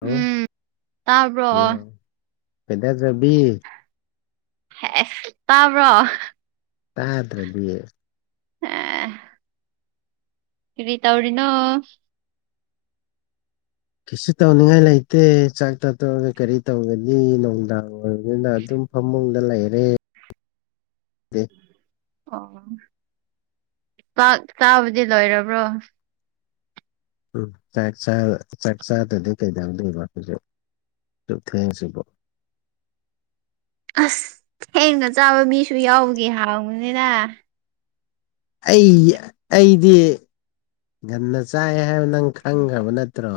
Hello ꯎꯝ ꯇꯥꯕ꯭ꯔꯣ ꯈꯣꯏꯗꯖꯕꯤ ꯍꯦ ꯇꯥꯕ꯭ꯔꯣ ꯇꯥꯗ꯭ꯔꯗꯤ ꯑꯦ ꯀꯔꯤ ꯇꯧꯔꯤꯅꯣ ꯀꯩꯁꯨ ꯇꯧꯅꯤꯡꯉꯥꯏ ꯂꯩꯇꯦ ꯆꯥꯛ ꯆꯥꯇꯣꯛꯑꯒ ꯀꯔꯤ ꯇꯧꯒꯅꯤ ꯅꯨꯡꯗꯥꯡ ꯑꯗꯨꯅ ꯑꯗꯨꯝ ꯐꯃꯨꯡꯗ ꯂꯩꯔꯦ [unintelligible] ꯑꯣ ꯆꯥꯛ ꯆꯥꯕꯗꯤ ꯂꯣꯏꯔꯕ꯭ꯔꯣ ꯎꯝ ꯆꯥꯛ ꯆꯥꯔ ꯆꯥꯛ ꯆꯥꯗꯗꯤ ꯀꯩꯗꯧꯗꯣꯏꯕ ꯍꯨꯖꯤꯛ ꯑꯗꯨꯛ ꯊꯦꯡꯉꯁꯤꯕꯨ ꯑꯁ ꯊꯦꯡꯅ ꯆꯥꯕ ꯃꯤꯁꯨ ꯌꯥꯎꯕꯒꯤ ꯍꯪꯕꯅꯤꯗ ꯑꯩ ꯑꯩꯗꯤ ꯉꯟꯅ ꯆꯥꯏ ꯍꯥꯏꯕ ꯅꯪ ꯈꯪꯒ꯭ꯔꯕ ꯅꯠꯇ꯭ꯔꯣ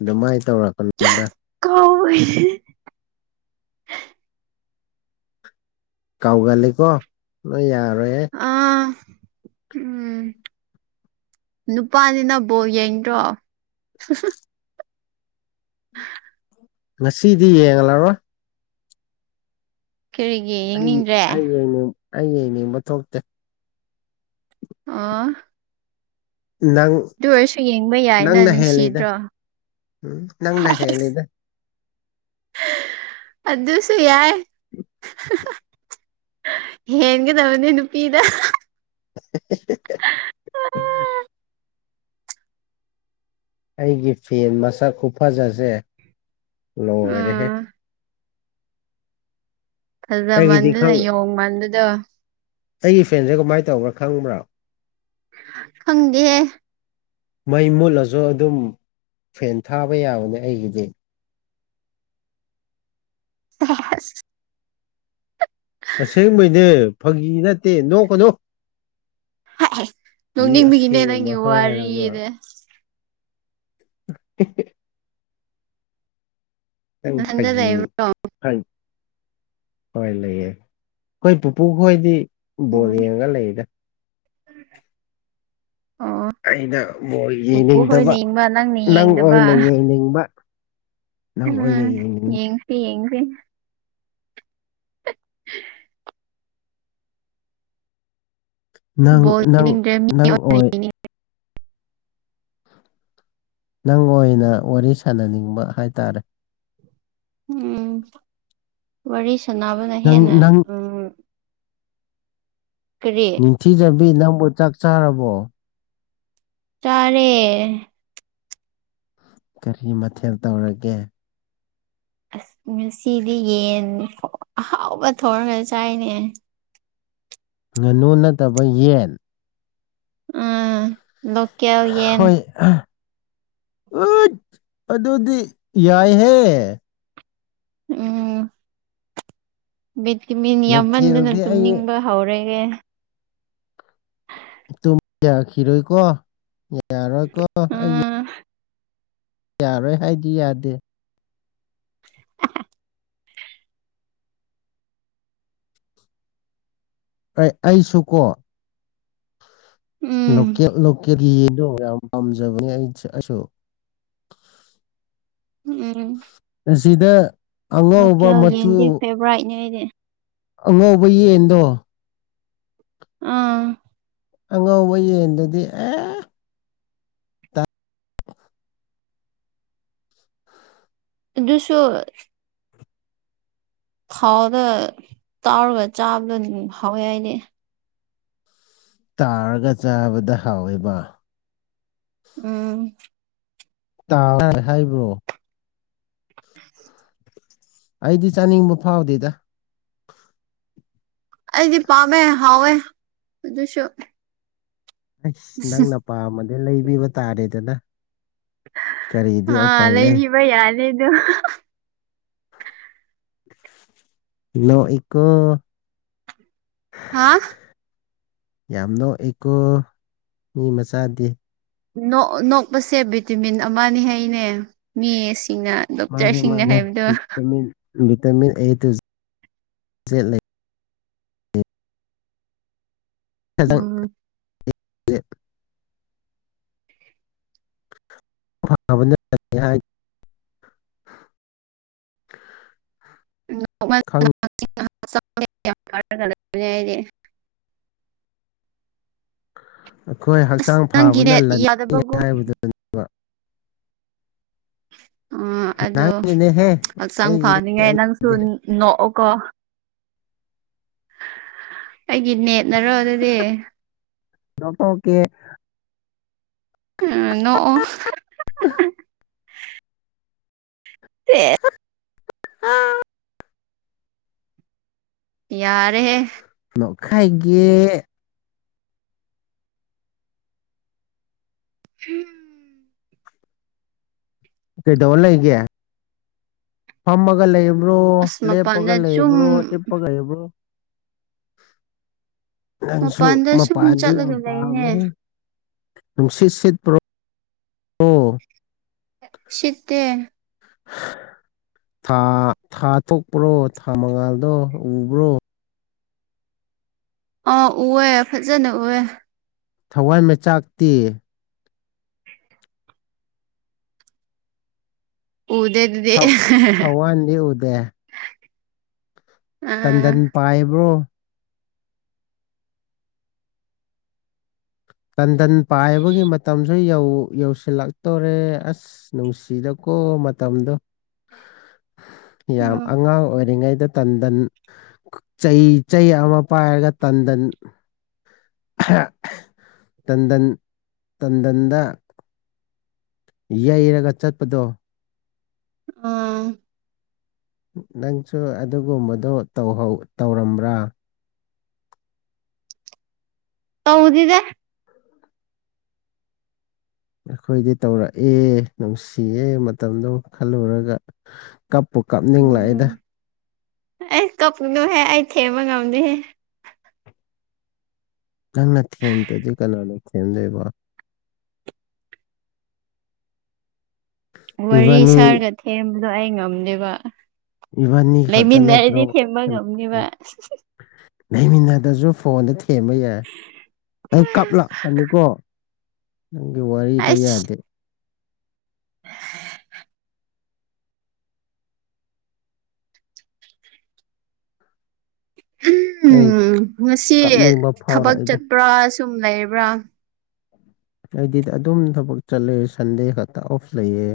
ꯑꯗꯨꯃꯥꯏ ꯇꯧꯔꯛꯀꯅꯨꯗꯅ [unintelligible] ꯀꯥꯎꯒꯜꯂꯤꯀꯣ ꯅꯣꯏ ꯌꯥꯔꯣꯏꯍꯦ ꯑꯥ ꯎꯝ ꯅꯨꯄꯥꯅꯤꯅ ꯕꯣꯜ ꯌꯦꯡꯗ꯭ꯔꯣ [unintelligible] [inaudible] ꯉꯁꯤꯗꯤ ꯌꯦꯡꯂꯔꯣꯏ ꯀꯔꯤꯒꯤ ꯑꯩ ꯌꯦꯡꯅꯤꯡꯗ꯭ꯔꯦ ꯑꯩ ꯌꯦꯡꯅꯤꯡ ꯑꯩ ꯌꯦꯡꯅꯤꯡꯕ ꯊꯣꯛꯇꯦ ꯑꯣ ꯅꯪ ꯑꯗꯨ ꯑꯣꯏꯔꯁꯨ ꯌꯦꯡꯕ ꯌꯥꯏꯅ ꯅꯪꯅ ꯍꯦꯜꯂꯤꯗ ꯅꯨꯡꯁꯤꯗ꯭ꯔꯣ ꯅꯪꯅ ꯍꯩꯁ ꯍꯦꯜꯂꯤꯗ ꯑꯗꯨꯁꯨ ꯌꯥꯏ [unintelligible] ꯍꯦꯟꯒꯗꯕꯅꯦ ꯅꯨꯄꯤꯅ [unintelligible] [unintelligible] ꯑꯩꯒꯤ ꯐꯦꯟ ꯃꯁꯛ ꯈꯨꯐꯖꯁꯦ ꯂꯣꯏꯔꯦꯍꯦ ꯎꯝ ꯑꯩꯒꯤꯗꯤ ꯐꯖꯃꯟꯗꯨꯅ ꯈꯪ ꯌꯣꯡꯃꯥꯟꯕꯗꯣ ꯑꯩꯒꯤ ꯐꯦꯟꯁꯦ ꯀꯃꯥꯏ ꯇꯧꯕ꯭ꯔꯥ ꯈꯪꯕꯔ꯭ ꯥ ꯈꯪꯗꯦꯍꯦ ꯃꯩ ꯃꯨꯠꯂꯖꯨ ꯑꯗꯨꯝ ꯐꯦꯟ ꯊꯥꯕ ꯌꯥꯕꯅꯦ ꯑꯩꯒꯤꯗꯤ [unintelligible] ꯑꯁꯦꯡꯕꯩꯅꯦ ꯐꯥꯒꯤ ꯅꯠꯇꯦ ꯅꯣꯛꯀꯅꯣ ꯃꯤ ꯅꯣꯛꯅꯤꯡꯕꯒꯤꯅꯦ ꯑꯁꯦꯡꯕ ꯅꯪꯒꯤ ꯍꯥꯏꯔꯒ ꯋꯥꯔꯤꯗ [unintelligible] ꯑꯩ ꯅꯊꯟꯗ ꯐꯥꯒꯤ ꯂꯩꯕ꯭ꯔꯣ [unintelligible] ꯍꯣꯏ ꯂꯩꯌꯦ ꯑꯈꯣꯏ ꯄꯨꯄꯨ ꯈꯣꯏꯗꯤ ꯑꯣ ꯕꯣꯜ ꯌꯦꯡꯉꯒ ꯂꯩꯔꯤꯗ [unintelligible] ꯑꯣ ꯑꯩꯅ ꯕꯣꯜ ꯄꯨꯄꯨ ꯌꯦꯡꯅꯤꯡꯗꯕ ꯍꯣꯏꯅ ꯌꯦꯡꯕ ꯅꯪꯅ ꯅꯪ ꯌꯦꯡꯗꯕ ꯑꯣꯏꯅ ꯌꯦꯡꯅꯤꯡꯕ ꯅꯪ ꯑꯣꯏꯅ ꯎꯝ ꯌꯦꯡꯅꯤꯡꯕ ꯌꯦꯡꯁꯦ ꯌꯦꯡꯁꯦ [inaudible] ꯅꯪ ꯕꯣꯜ ꯅꯪ ꯌꯦꯡꯅꯤꯡꯗ꯭ꯔꯦ ꯃꯤ ꯅꯪ ꯑꯣꯏ ꯌꯦꯡꯅꯤꯡ ꯅꯪ ꯑꯣꯏꯅ ꯋꯥꯔꯤ ꯁꯥꯟꯅꯅꯤꯡꯕ ꯍꯥꯏꯇꯥꯔꯦ ꯎꯝ ꯋꯥꯔꯤ ꯁꯅꯕꯅ ꯍꯦꯟꯅ ꯅꯪ ꯅꯪ ꯎꯝ ꯀꯔꯤ ꯅꯤꯡꯊꯤꯖꯕꯤ ꯅꯪꯕꯨ ꯆꯥꯛ ꯆꯥꯔꯕꯣ ꯆꯥꯔꯦ ꯀꯔꯤ ꯃꯊꯦꯜ ꯇꯧꯔꯒꯦ ꯑꯁ ꯉꯁꯤꯗꯤ ꯌꯦꯟ ꯑꯍꯥꯎꯕ ꯊꯣꯔꯒ ꯆꯥꯏꯅꯦ ꯉꯥꯅꯨ ꯅꯠꯇꯕ ꯌꯦꯟ ꯑ ꯂꯨꯠ ꯍꯣꯏ ꯑꯥ ꯎꯠ ꯑꯗꯨꯗꯤ ꯌꯥꯏꯍꯦ ꯎꯝ ꯕꯤꯠꯀꯤ ꯃꯤꯟ ꯌꯥꯝꯃꯟꯗꯅ ꯂꯣꯀꯦꯜꯗꯤ ꯑꯩ ꯇꯨꯝꯅꯤꯡꯕ ꯍꯧꯔ‌ꯦꯍ‌ꯦ ꯇꯨꯝ ꯌꯥꯈꯤꯔꯣꯏꯀꯣ ꯌꯥꯔꯣꯏꯀꯣ ꯑꯩ ꯎꯝ ꯌꯥꯔꯣꯏ ꯍꯥꯏꯗꯤ ꯌꯥꯗꯦ [unintelligible] ꯑꯩ ꯑꯩꯁꯨ ꯀꯣ ꯎꯝ ꯂꯣꯀꯦꯠ ꯂꯣꯀꯦꯜ ꯌꯦꯟꯗꯣ ꯌꯥꯝ ꯄꯥꯝꯖꯕꯅꯦ ꯑꯩ ꯑꯩꯁꯨ ꯎꯝ ꯑꯁꯤꯗ ꯑꯉꯧꯕ ꯃꯆꯨ ꯐ‌ꯦꯕ꯭ꯔꯥꯠꯏꯅꯦ ꯑꯩꯗꯤ ꯑꯉꯧꯕ ꯌꯦꯟꯗꯣ ꯑꯥ ꯑꯉꯧꯕ ꯌꯦꯟꯗꯨꯗꯤ ꯑꯦ ꯑꯗꯨꯁꯨ ꯊꯥꯎꯗ ꯇꯥꯎꯔꯒ ꯆꯥꯕꯗꯣ ꯍꯥꯎꯋꯦ ꯑꯩꯗꯤ ꯇꯥꯎꯔꯒ ꯆꯥꯕꯗꯣ ꯍꯥꯎꯋꯦꯕ ꯎꯝ ꯇꯥꯎꯔꯒ ꯍꯥꯏꯕꯨ [unintelligible] ꯑꯩꯗꯤ ꯆꯥꯅꯤꯡꯕ ꯐꯥꯎꯗꯦꯗ ꯑꯩꯗꯤ ꯄꯥꯝꯃꯦ ꯍꯥꯎꯋꯦ ꯑꯗꯨꯁꯨ ꯑꯁ ꯅꯪꯅ ꯄꯥꯝꯃꯗꯤ ꯂꯩꯕꯤꯕ ꯇꯥꯔꯦꯗꯅ ꯀꯔꯤꯗꯤ ꯑ ꯎꯄꯥꯏ ꯂꯩ ꯂꯩꯕꯤꯕ ꯌꯥꯅꯤꯗꯨ ꯅ‌ꯣꯛꯏꯀꯣ ꯍꯥ ꯌꯥꯝ ꯅꯣꯛꯏꯀꯣ ꯃꯤ ꯃꯆꯥꯗꯤ ꯅ‌ꯣꯛ ꯅꯣꯛꯄꯁꯦ ꯚꯤꯇꯤꯃꯤꯟ ꯑꯃꯅꯤ ꯍꯥꯏꯅꯦ ꯃꯤ ꯃꯤꯁꯤꯡꯅ ꯃꯥꯅꯦ ꯗꯣꯛꯇꯔꯁꯤꯡꯅ ꯃꯥꯅꯦ ꯍꯥꯏꯕꯗꯣ vitamin vitamin A to Z ꯂꯩ ꯎꯝ [unintelligible] ꯈꯪ [unintelligible] ꯑꯩꯈꯣꯏ ꯑꯁ ꯍꯛꯆꯥꯡ ꯅꯪꯒꯤ ꯐꯕꯅ ꯅꯦꯠ ꯂꯟꯅꯤ ꯌꯥꯗꯕꯒꯨꯝ ꯍꯥꯏꯕꯗꯨꯅꯤ ꯎ ꯑꯗꯣ ꯅꯪꯒꯤꯅꯦꯍꯦ ꯍꯛꯆꯥꯡ ꯑꯩꯒꯤꯗꯤ ꯐꯅꯤꯡꯉꯥꯏ ꯀꯩꯝ ꯅꯪꯁꯨ ꯇꯧꯗꯦꯍꯦ ꯅꯣꯛꯑꯣꯀꯣ ꯑꯩꯒꯤ ꯅꯦꯠꯅꯔꯣ ꯑꯗꯨꯗꯤ [unintelligible] ꯑꯥ ꯅ‌ꯣꯛꯑꯣ ꯑ ꯑꯦ ꯑꯥ ꯌꯥꯔꯦ ꯍꯦ꯫ ꯅꯣꯛꯈꯥꯏꯒꯦ ꯍꯝ ꯀꯩꯗꯧꯂꯩꯒꯦ ꯐꯝꯃꯒ ꯂꯩꯕ꯭ꯔꯣ ꯑꯁ ꯂꯦꯞꯄꯒ ꯃꯄꯥꯟꯗ ꯆꯨꯝ ꯂꯩꯕ꯭ꯔꯣ ꯇꯨꯝꯃꯒ ꯂꯩꯕ꯭ꯔꯣ ꯅꯪꯁꯨ ꯃꯄꯥꯟꯗ ꯁꯨꯝ ꯃꯄꯥꯟꯗꯤ ꯌꯝ ꯆꯠꯂꯒ ꯄꯥꯝꯕꯅꯦ ꯂꯩꯅꯦ ꯅꯨꯡꯁꯤꯠ ꯁꯤꯠꯄ꯭ꯔꯣ ꯑꯣ ꯁꯤꯠꯇꯦ ꯊꯥ ꯊꯥ ꯊꯣꯛꯄ꯭ꯔꯣ ꯊꯥ ꯃꯉꯥꯜꯗꯣ ꯎꯕ꯭ꯔꯣ ꯑꯥ ꯎꯋꯦ ꯐꯖꯅ ꯎꯋꯦ ꯊꯋꯥꯟꯃꯤꯆꯥꯛꯇꯤ ꯎꯗꯦ꯫ ꯊ ꯊꯋꯥꯟꯗꯤ ꯎꯗꯦ ꯑꯥ ꯇꯟꯗꯟ ꯄꯥꯏꯕ꯭ꯔꯣ ꯇꯟꯗꯟ ꯄꯥꯏꯕꯒꯤ ꯃꯇꯝꯖꯨ ꯌꯧ ꯌꯧꯁꯤꯜꯂꯛꯇꯣꯔꯦ ꯑꯁ ꯑꯁ ꯅꯨꯡꯁꯤꯗꯀꯣ ꯃꯇꯝꯗꯣ ꯌꯥꯝ ꯑꯉꯥꯡ ꯎꯝ ꯑꯣꯏꯔꯤꯉꯩꯗ ꯇꯟꯗꯟ ꯆꯩ ꯆꯩ ꯑꯃ ꯄꯥꯏꯔꯒ ꯇꯟꯗꯟ ꯑꯍ ꯇꯟꯗꯟ ꯇꯟꯗꯟꯗ ꯌꯩꯔꯒ ꯆꯠꯄꯗꯣ ꯎꯝ ꯅꯪꯁꯨ ꯑꯗꯨꯒꯨꯝꯕꯗꯣ ꯇꯧꯍꯧ ꯇꯧꯔꯝꯕ꯭ꯔꯥ ꯇꯧꯗꯤꯗ ꯑꯩꯈꯣꯏꯗꯤ ꯇꯧꯔꯛꯑꯦ ꯅꯨꯡꯁꯤꯌꯦ ꯃꯇꯝꯗꯣ ꯈꯜꯂꯨꯔꯒ ꯀꯞꯄꯨ ꯀꯞꯅꯤ ꯎꯝ ꯑꯦ ꯀꯛꯅꯨꯍꯦ ꯑꯩ ꯊꯦꯝꯕ ꯉꯝꯗꯦꯍꯦ ꯅꯪꯅ ꯊꯦꯝꯗꯗꯤ ꯀꯅꯥꯅ ꯊꯦꯝꯗꯣꯏꯕ ꯋꯥꯔꯤ ꯏꯕꯥꯅꯤ ꯁꯥꯔꯒ ꯊꯦꯝꯕꯗꯣ ꯑꯩ ꯉꯝꯗꯦꯕ ꯏꯕꯥꯅꯤ ꯈꯛꯇ ꯅꯠꯇ꯭ꯔꯣ ꯂꯩꯃꯤꯟꯅꯔꯗꯤ ꯊꯦꯝꯕ ꯉꯝꯅꯤꯕ ꯂꯩꯃꯤꯟꯅꯗ꯭ꯔꯁꯨ ꯐꯣꯟꯗ ꯊꯦꯝꯕ ꯌꯥꯏ ꯑꯩ ꯀꯞꯂꯛꯀꯅꯤꯀꯣ ꯅꯪꯒꯤ ꯋꯥꯔꯤꯗꯣ ꯑꯩꯁ ꯌꯥꯗꯦ [inaudible] ꯑꯩ ꯎꯝ ꯉꯁꯤ ꯀꯞꯅꯤꯡꯕ ꯊꯕꯛ ꯐꯥꯎꯔꯛꯏꯗ ꯆꯠꯄ꯭ꯔꯥ ꯁꯨꯝ ꯂꯩꯕ꯭ꯔꯥ ꯑꯩꯗꯤ ꯑꯗꯨꯝ ꯊꯕꯛ ꯆꯠꯂꯦ ꯁꯟꯗꯦ ꯈꯛꯇ ꯑꯣꯐ ꯂꯩꯌꯦ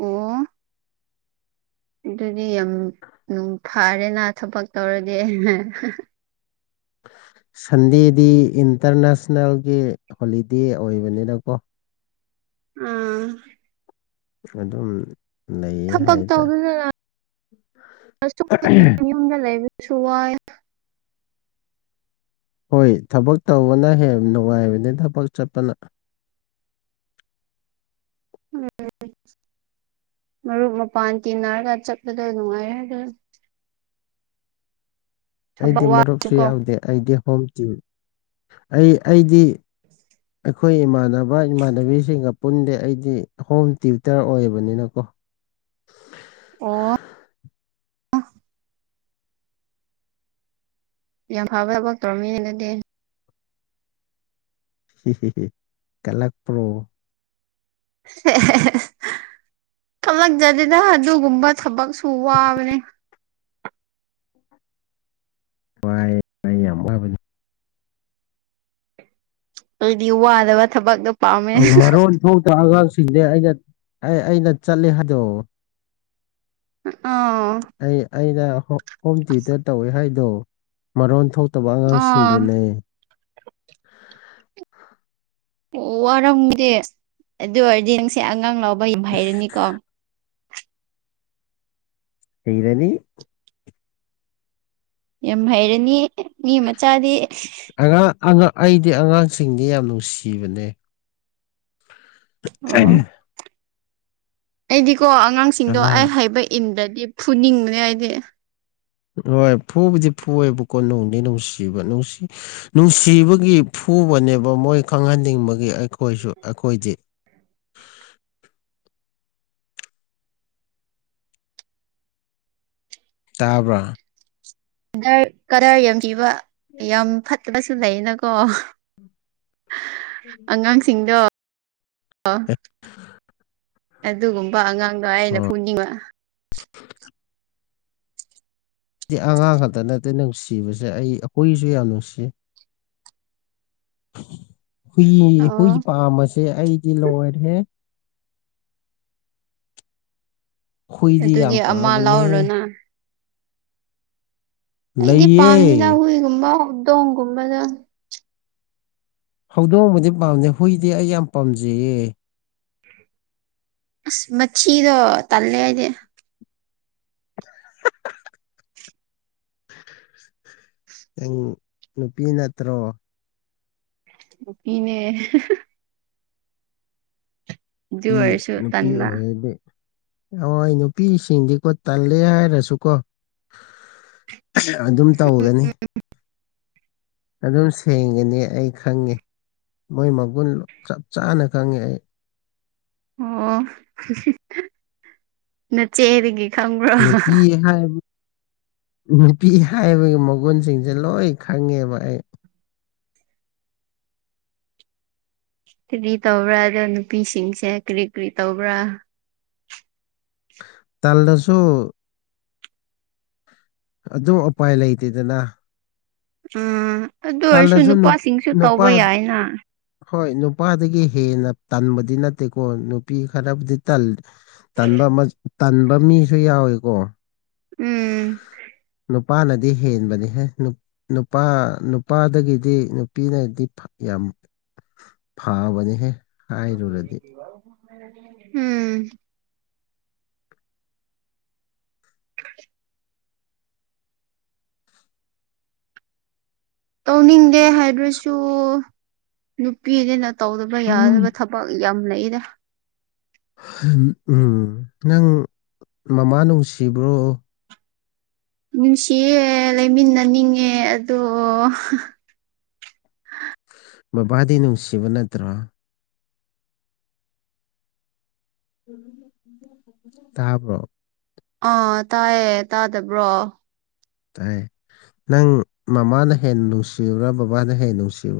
ꯑꯣ ꯑꯗꯨꯗꯤ ꯌꯥꯝ ꯐꯥꯔꯦꯅ ꯊꯕꯛ ꯇꯧꯔꯗꯤ ꯑꯍꯦ ꯁꯟꯗꯦꯗꯤ ꯏꯟꯇꯔꯅꯦꯁꯅꯦꯜꯒꯤ ꯍꯣꯂꯤꯗꯦ ꯑꯣꯏꯕꯅꯤꯅꯀꯣ ꯎꯝ ꯑꯗꯨꯝ ꯂꯩꯌꯦ ꯊꯕꯛ ꯍꯥꯏꯇꯥꯔꯦ ꯑꯁ [inaudible] ꯌꯨꯝꯗ ꯂꯩꯕ ꯁꯨꯨ ꯋꯥꯏ ꯍꯣꯏ ꯊꯕꯛ ꯇꯧꯕꯅ ꯍꯦꯟꯅ ꯅꯨꯡꯉꯥꯏꯕꯅꯦ ꯊꯕꯛ ꯆꯠꯄꯅ ꯎꯝ ꯃꯔꯨꯞ ꯃꯄꯥꯟ ꯇꯤꯟꯅꯔꯒ ꯆꯠꯄꯗꯣ ꯅꯨꯡꯉꯥꯏꯔꯦ ꯑꯗꯨ ꯊꯕꯛ ꯑꯩꯗꯤ ꯃꯔꯨꯞꯁꯨ ꯋꯥꯁꯨꯀꯣ ꯌꯥꯎꯗꯦ ꯑꯩꯗꯤ ꯍꯣꯝ ꯇꯤꯝ ꯑꯩ ꯑꯩꯗꯤ ꯑꯩꯈꯣꯏ ꯏꯃꯥꯟꯅꯕ ꯏꯃꯥꯟꯅꯕꯤꯁꯤꯡꯒ ꯄꯨꯟꯗꯦ ꯑꯩꯗꯤ ꯍꯣꯝ ꯇ꯭ꯌꯨꯇꯔ ꯑꯣꯏꯕꯅꯤꯅꯀꯣ ꯑꯣ ꯌꯥꯝ ꯐꯕ ꯊꯕꯛ ꯇꯧꯔꯝꯃꯤꯅꯦ ꯅꯡꯗꯤ ꯀꯂꯛꯄ꯭ꯔꯣ ꯊꯣꯛꯂꯛꯗꯗꯤꯅ ꯑꯗꯨꯒꯨꯝꯕ ꯊꯕꯛꯁꯨ ꯋꯥꯕꯅꯦ ꯋꯥꯏ ꯋꯥꯏ ꯌꯥꯝ ꯋꯥꯕꯅꯤ ꯑꯗꯨꯗꯤ ꯋꯥꯗꯕ ꯊꯕꯛ ꯃꯔꯣꯟ ꯊꯣꯛꯇ ꯑꯉꯥꯡꯁꯤꯡꯁꯦ ꯑꯩꯅ ꯑꯩ ꯑꯩꯅ ꯆꯠꯂꯦ ꯍꯥꯏꯗꯣ ꯑꯣ ꯑꯩ ꯑꯩꯅ ꯍꯣꯝ ꯊ꯭ꯋꯤꯇꯔ ꯇꯧꯋꯦ ꯍꯥꯏꯗꯣ ꯃꯔꯣꯟ ꯊꯣꯛꯇꯕ ꯑꯥ ꯑꯉꯥꯡꯁꯤꯡꯗꯨꯅꯦ ꯑꯣ ꯋꯥꯔꯝꯒꯦ ꯑꯗꯨ ꯑꯣꯏꯔꯗꯤ ꯅꯁꯦ ꯑꯉꯥꯡ ꯂꯧꯕ ꯌꯥꯝ ꯍꯩꯔꯅꯤꯀꯣ ꯍꯩꯔꯅꯤ ꯌꯥꯝ ꯍꯩꯔꯅꯤ ꯃꯤ ꯃꯆꯥꯗꯤ ꯑꯉꯥꯡ ꯑꯉꯥꯡ ꯑꯩꯗꯤ ꯑꯉꯥꯡꯁꯤꯡꯗꯤ ꯌꯥꯝ ꯅꯨꯡꯁꯤꯕꯅꯦ ꯑꯣ ꯑꯩꯗꯤꯀꯣ ꯑꯉꯥꯡꯁꯤꯡꯗꯣ ꯑꯩ ꯑꯉꯥꯡ ꯍꯥꯏꯕ ꯏꯟꯗꯗꯤ ꯐꯨꯅꯤꯡꯕꯅꯦ ꯑꯩꯗꯤ ꯑꯗꯣ ꯐꯨꯕꯨꯗꯤ ꯐꯨꯏꯑꯦꯕꯀꯣ ꯅꯨꯡꯗꯤꯩ ꯅꯨꯡꯁꯤꯕ ꯅꯨꯡꯁꯤ ꯅꯨꯡꯁꯤꯕꯒꯤ ꯐꯨꯕꯅꯦꯕ ꯃꯣꯏ ꯈꯪꯍꯟꯅꯤꯡꯕꯒꯤ ꯑꯩꯈꯣꯏꯁꯨ ꯑꯩꯈꯣꯏꯗꯤ ꯇꯥꯕ꯭ꯔꯥ ꯗꯔ ꯀꯗꯔ ꯌꯥꯝ ꯊꯤꯕ ꯌꯥꯝ ꯐꯠꯇꯕꯁꯨ ꯂꯩꯌꯦꯅꯀꯣ ꯑꯉꯥꯡꯁꯤꯡꯗꯣ ꯑꯣ ꯑꯗꯨꯒꯨꯝꯕ ꯑꯉꯥꯡ ꯑꯩꯅ ꯍꯣꯏꯗꯤ ꯐꯨꯅꯤꯡꯕ [inaudible] ꯗꯤ ꯑꯉꯥꯡ ꯈꯛꯇ ꯅꯠꯇꯦ ꯅꯨꯡꯁꯤꯕꯁꯦ ꯑꯩ ꯍꯨꯏꯁꯨ ꯌꯥꯝ ꯅꯨꯡꯁꯤ ꯍꯨꯏ ꯍꯨꯏ ꯑꯣ ꯄꯥꯝꯕꯁꯦ ꯑꯩꯗꯤ ꯂꯣꯏꯔꯦꯍꯦ ꯍꯨꯏꯗꯤ ꯌꯥꯝ ꯑꯗꯨꯗꯤ ꯑꯃ ꯄꯥꯝꯕꯅꯦꯍꯦ ꯂꯧꯔꯣꯅ ꯑꯩꯗꯤ ꯂꯩꯌꯦ ꯄꯥꯝꯗꯦꯗ ꯍꯨꯏꯒꯨꯝꯕ ꯗꯣꯡꯒꯨꯝꯕꯗ ꯍꯧꯗꯣꯡꯕꯨꯗꯤ ꯄꯥꯝꯗꯦ ꯍꯨꯏꯗꯤ ꯑꯩ ꯌꯥꯝ ꯄꯥꯝꯖꯩꯌꯦ ꯑꯁ ꯃꯆꯤꯗꯣ ꯇꯜꯂꯦ ꯑꯩꯗꯤ [inaudible] ꯅꯪ ꯅꯨꯄꯤ ꯅꯠꯇ꯭ꯔꯣ ꯅꯨꯄꯤꯅꯦ ꯑꯗꯨ ꯄꯤ ꯑꯣꯏꯔꯁꯨ ꯅꯨꯄꯤ ꯇꯟꯕ ꯑꯣꯏꯔꯗꯤ ꯅꯋꯥꯏ ꯅꯨꯄꯤꯁꯤꯡꯗꯤꯀꯣ ꯇꯜꯂꯦ ꯍꯥꯏꯔꯁꯨꯀꯣ ꯑꯁꯥ ꯑꯗꯨꯝ ꯇꯧꯒꯅꯤ ꯑꯗꯨꯝ ꯁꯦꯡꯒꯅꯤ ꯑꯩ ꯈꯪꯉꯦ ꯃꯣꯏ ꯃꯒꯨꯟ ꯆꯞ ꯆꯥꯅ ꯈꯪꯉꯦ ꯑꯩ ꯑꯣ ꯅꯆꯦꯗꯒꯤ ꯈꯪꯕ꯭ꯔꯣ ꯅꯨꯄꯤ ꯍꯥꯏꯔ ꯅꯨꯄꯤ ꯍꯥꯏꯕꯒꯤ ꯃꯒꯨꯟꯁꯤꯡꯁꯦ ꯂꯣꯏ ꯈꯪꯉꯦꯕ ꯑꯩ ꯀꯔꯤ ꯇꯧꯕ꯭ꯔꯥ ꯑꯗꯣ ꯅꯨꯄꯤꯁꯤꯡꯁꯦ ꯀ꯭ꯔꯤ ꯀ꯭ꯔꯤ ꯇꯧꯕ꯭ꯔꯥ ꯇꯜꯂꯁꯨ ꯑꯗꯨ ꯎꯄꯥꯏ ꯂꯩꯇꯦꯗꯅ ꯎꯝ ꯑꯗꯨ ꯑꯣꯏꯔꯁꯨ ꯇꯜꯂꯁꯨ ꯅꯨ ꯅꯨꯄꯥꯁꯤꯡꯁꯨ ꯅꯨꯄꯥ ꯇꯧꯕ ꯌꯥꯏꯅ ꯍꯣꯏ ꯅꯨꯄꯥꯗꯒꯤ ꯍꯦꯟꯅ ꯇꯟꯕꯗꯤ ꯅꯠꯇꯦꯀꯣ ꯅꯨꯄꯤ ꯈꯔꯕꯨꯗꯤ ꯇꯜ ꯇꯟꯕ ꯃꯥ ꯇꯟꯕ ꯃꯤꯁꯨ ꯌꯥꯎꯏꯀꯣ ꯎꯝ ꯅꯨꯄꯥꯅꯗꯤ ꯍꯦꯟꯕꯅꯦꯍꯦ ꯅꯨꯄꯥ ꯅꯨꯄꯥꯗꯒꯤꯗꯤ ꯅꯨꯄꯤꯅꯗꯤ ꯐꯥ ꯌꯥꯝ ꯐꯥꯕꯅꯦꯍꯦ ꯎꯝ ꯇꯧꯅꯤꯡꯗꯦ ꯍꯥꯏꯗ꯭ꯔꯁꯨ ꯅꯨꯄꯤꯅꯤꯅ ꯇꯧꯗꯕ ꯌꯥꯗꯕ ꯊꯕ ꯕꯛ ꯌꯥꯝ ꯂꯩꯗ ꯍꯝ ꯎꯝ ꯅꯪ ꯃꯃꯥ ꯅꯨꯡꯁꯤꯕ꯭ꯔꯣ ꯅꯨꯡꯁꯤꯌꯦ ꯂꯩꯃꯤꯟꯅꯅꯤꯡꯉꯦ ꯑꯗꯣ ꯕꯕꯥꯗꯤ ꯅꯨꯡꯁꯤꯕ ꯅꯠꯇ꯭ꯔꯣ ꯇꯥꯕ꯭ꯔꯣ ꯑꯥ ꯇꯥꯏꯌꯦ ꯇꯥꯗꯕ꯭ꯔꯣ ꯇꯥꯏ ꯅꯪ ꯃꯃꯥꯅ ꯍꯦꯟ ꯅꯨꯡꯁꯤꯕ꯭ꯔꯥ ꯕꯕꯥꯅ ꯍꯦꯟ ꯅꯨꯡꯁꯤꯕ꯭ꯔꯥ